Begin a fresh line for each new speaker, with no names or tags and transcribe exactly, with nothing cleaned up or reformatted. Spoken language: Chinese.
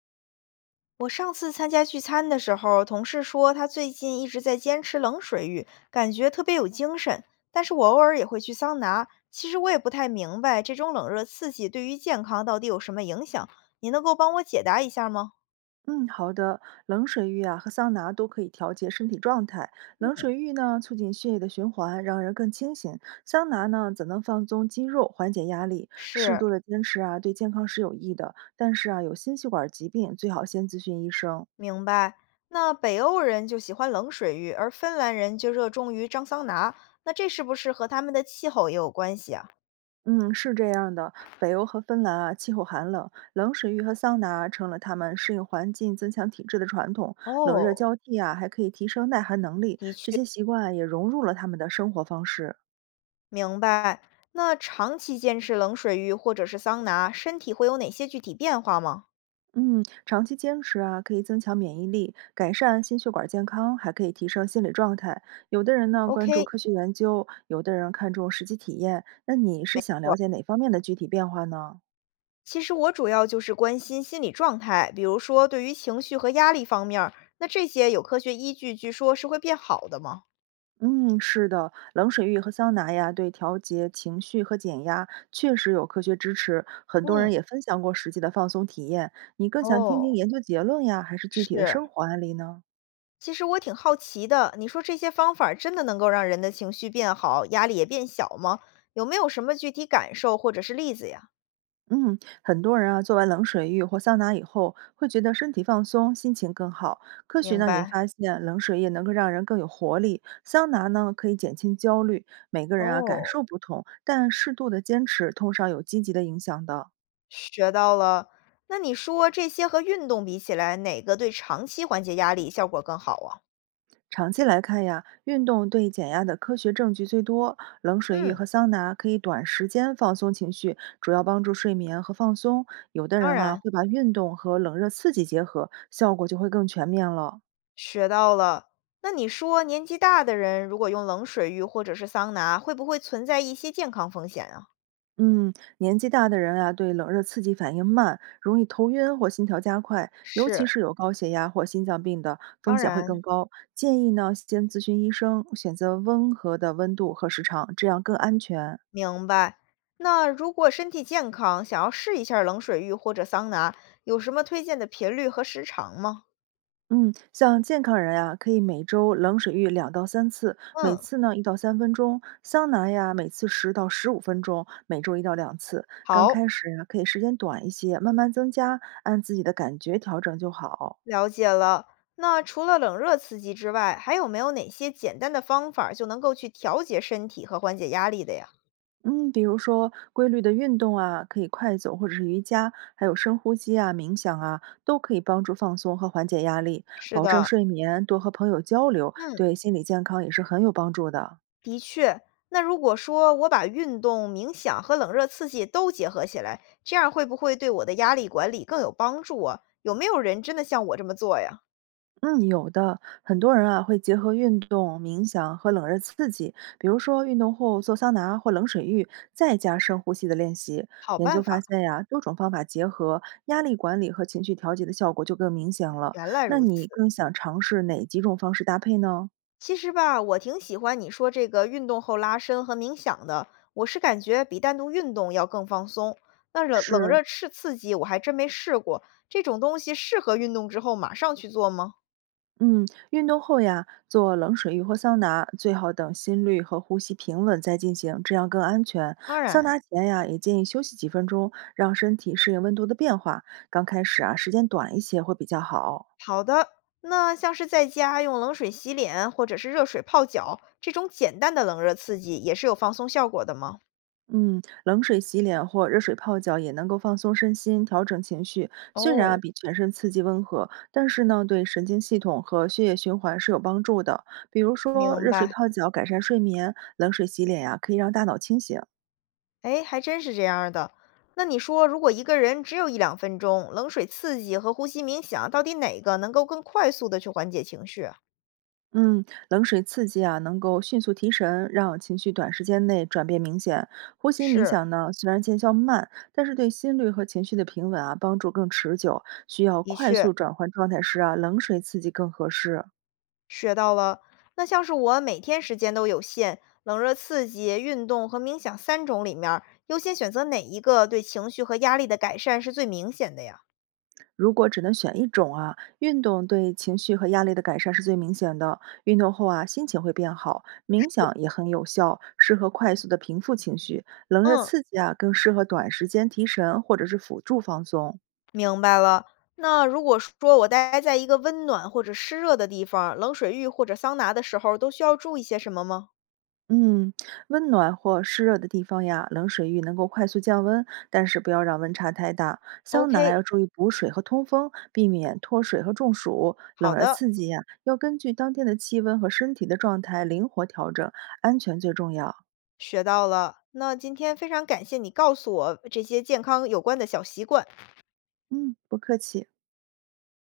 我上次参加聚餐的时候，同事说他最近一直在坚持冷水浴，感觉特别有精神。但是我偶尔也会去桑拿，其实我也不太明白这种冷热刺激对于健康到底有什么影响。你能够帮我解答一下吗？
嗯，好的。冷水浴啊和桑拿都可以调节身体状态。冷水浴呢，促进血液的循环，让人更清醒；桑拿呢，则能放松肌肉，缓解压力。适
是，
度的坚持啊，对健康是有益的。但是啊，有心血管疾病，最好先咨询医生。
明白。那北欧人就喜欢冷水浴，而芬兰人就热衷于蒸桑拿，那这是不是和他们的气候也有关系啊？
嗯，是这样的。北欧和芬兰啊，气候寒冷，冷水浴和桑拿成了他们适应环境、增强体质的传统。冷
哦，
热交替啊，还可以提升耐寒能力。
的
这
确。
些习惯啊也融入了他们的生活方式。
明白。那长期坚持冷水浴或者是桑拿，身体会有哪些具体变化吗
嗯，长期坚持啊，可以增强免疫力，改善心血管健康，还可以提升心理状态。有的人呢关注
？OK，
科学研究，有的人看重实际体验。那你是
没。
想了解哪方面的具体变化呢？
其实我主要就是关心心理状态，比如说对于情绪和压力方面儿，那这些有科学依据，据说是会变好的吗？
嗯，是的，冷水浴和桑拿呀，对调节情绪和减压确实有科学支持。很多人
嗯，
也分享过实际的放松体验。你更想听听
哦，
研究结论呀，还是具体的
是。
生活案例呢？
其实我挺好奇的，你说这些方法儿真的能够让人的情绪变好，压力也变小吗？有没有什么具体感受或者是例子呀？
嗯，很多人啊，做完冷水浴或桑拿以后，会觉得身体放松，心情更好。科学
明
呢也
白。
发现，冷水液能够让人更有活力，桑拿呢可以减轻焦虑。每个人啊感
哦。
受不同，但适度的坚持通常有积极的影响的。
学到了。那你说这些和运动比起来，哪个对长期缓解压力效果更好啊？
长期来看呀，运动对减压的科学证据最多。冷水浴
嗯，
和桑拿可以短时间放松情绪，主要帮助睡眠和放松。有的
当
人啊
然
会把运动和冷热刺激结合，效果就会更全面了。
学到了。那你说年纪大的人如果用冷水浴或者是桑拿，会不会存在一些健康风险啊？
嗯，年纪大的人啊，对冷热刺激反应慢，容易头晕或心跳加快，尤其
是，
是有高血压或心脏病的，风
当
险会
然
更高。建议呢，先咨询医生，选择温和的温度和时长，这样更安全。
明白。那如果身体健康，想要试一下冷水浴或者桑拿，有什么推荐的频率和时长吗？
嗯，像健康人呀、可以每周冷水浴两到三次，每
嗯，
次呢一到三分钟；桑拿呀，每次十到十五分钟，每周一到两次。刚
好。
开始呀、可以时间短一些，慢慢增加，按自己的感觉调整就好。
了解了。那除了冷热刺激之外，还有没有哪些简单的方法儿就能够去调节身体和缓解压力的呀？
嗯，比如说规律的运动啊，可以快走或者是瑜伽，还有深呼吸啊、冥想啊，都可以帮助放松和缓解压力，
是
保证
的，
睡眠，多和朋友交流，
嗯，
对心理健康也是很有帮助的。
的确。那如果说我把运动、冥想和冷热刺激都结合起来，这样会不会对我的压力管理更有帮助啊？有没有人真的像我这么做呀？
嗯，有的，很多人啊会结合运动、冥想和冷热刺激，比如说运动后做桑拿或冷水浴，再加深呼吸的练习。
好
研
办
究发
法，
现呀、多种方法结合，压力管理和情绪调节的效果就更明显了。
原来
那
如
你
此。
更想尝试哪几种方式搭配呢？
其实吧，我挺喜欢你说这个运动后拉伸和冥想的，我是感觉比单独运动要更放松。那冷冷
是，
热刺刺激我还真没试过，这种东西适合运动之后马上去做吗？
嗯，运动后呀，做冷水浴或桑拿，最好等心率和呼吸平稳再进行，这样更安全。
当
桑
然，
拿前呀，也建议休息几分钟，让身体适应温度的变化。刚开始啊，时间短一些会比较好。
好的。那像是在家用冷水洗脸或者是热水泡脚这种简单的冷热刺激，也是有放松效果的吗？
嗯，冷水洗脸或热水泡脚也能够放松身心，调整情绪。虽然啊
哦，
比全身刺激温和，但是呢，对神经系统和血液循环是有帮助的。比如说，
明
热水
白。
泡脚改善睡眠，冷水洗脸呀、可以让大脑清醒。
哎，还真是这样儿的。那你说，如果一个人只有一两分钟，冷水刺激和呼吸冥想，到底哪个能够更快速的去缓解情绪啊？
嗯，冷水刺激啊，能够迅速提神，让情绪短时间内转变明显。呼吸冥
是，
想呢，虽然见效慢，但是对心率和情绪的平稳啊，帮助更持久。需要
的
快
确
速转换状态时啊，冷水刺激更合适。
学到了。那像是我每天时间都有限，冷热刺激、运动和冥想三种里面儿，优先选择哪一个对情绪和压力的改善是最明显的呀？
如果只能选一种啊，运动对情绪和压力的改善是最明显的。运动后啊，心情会变好，冥想也很有效，适合快速的平复情绪。冷热
嗯，
刺激啊，更适合短时间提神或者是辅助放松。
明白了。那如果说我待在一个温暖或者湿热的地方，冷水浴或者桑拿的时候，都需要注意些什么吗
嗯，温暖或湿热的地方呀，冷水浴能够快速降温，但是不要让温差太大。桑拿
？OK，
要注意补水和通风，避免脱水和中暑。
好
冷热
的，
刺激呀，要根据当天的气温和身体的状态灵活调整，安全最重要。
学到了。那今天非常感谢你告诉我这些健康有关的小习惯。
嗯，不客气。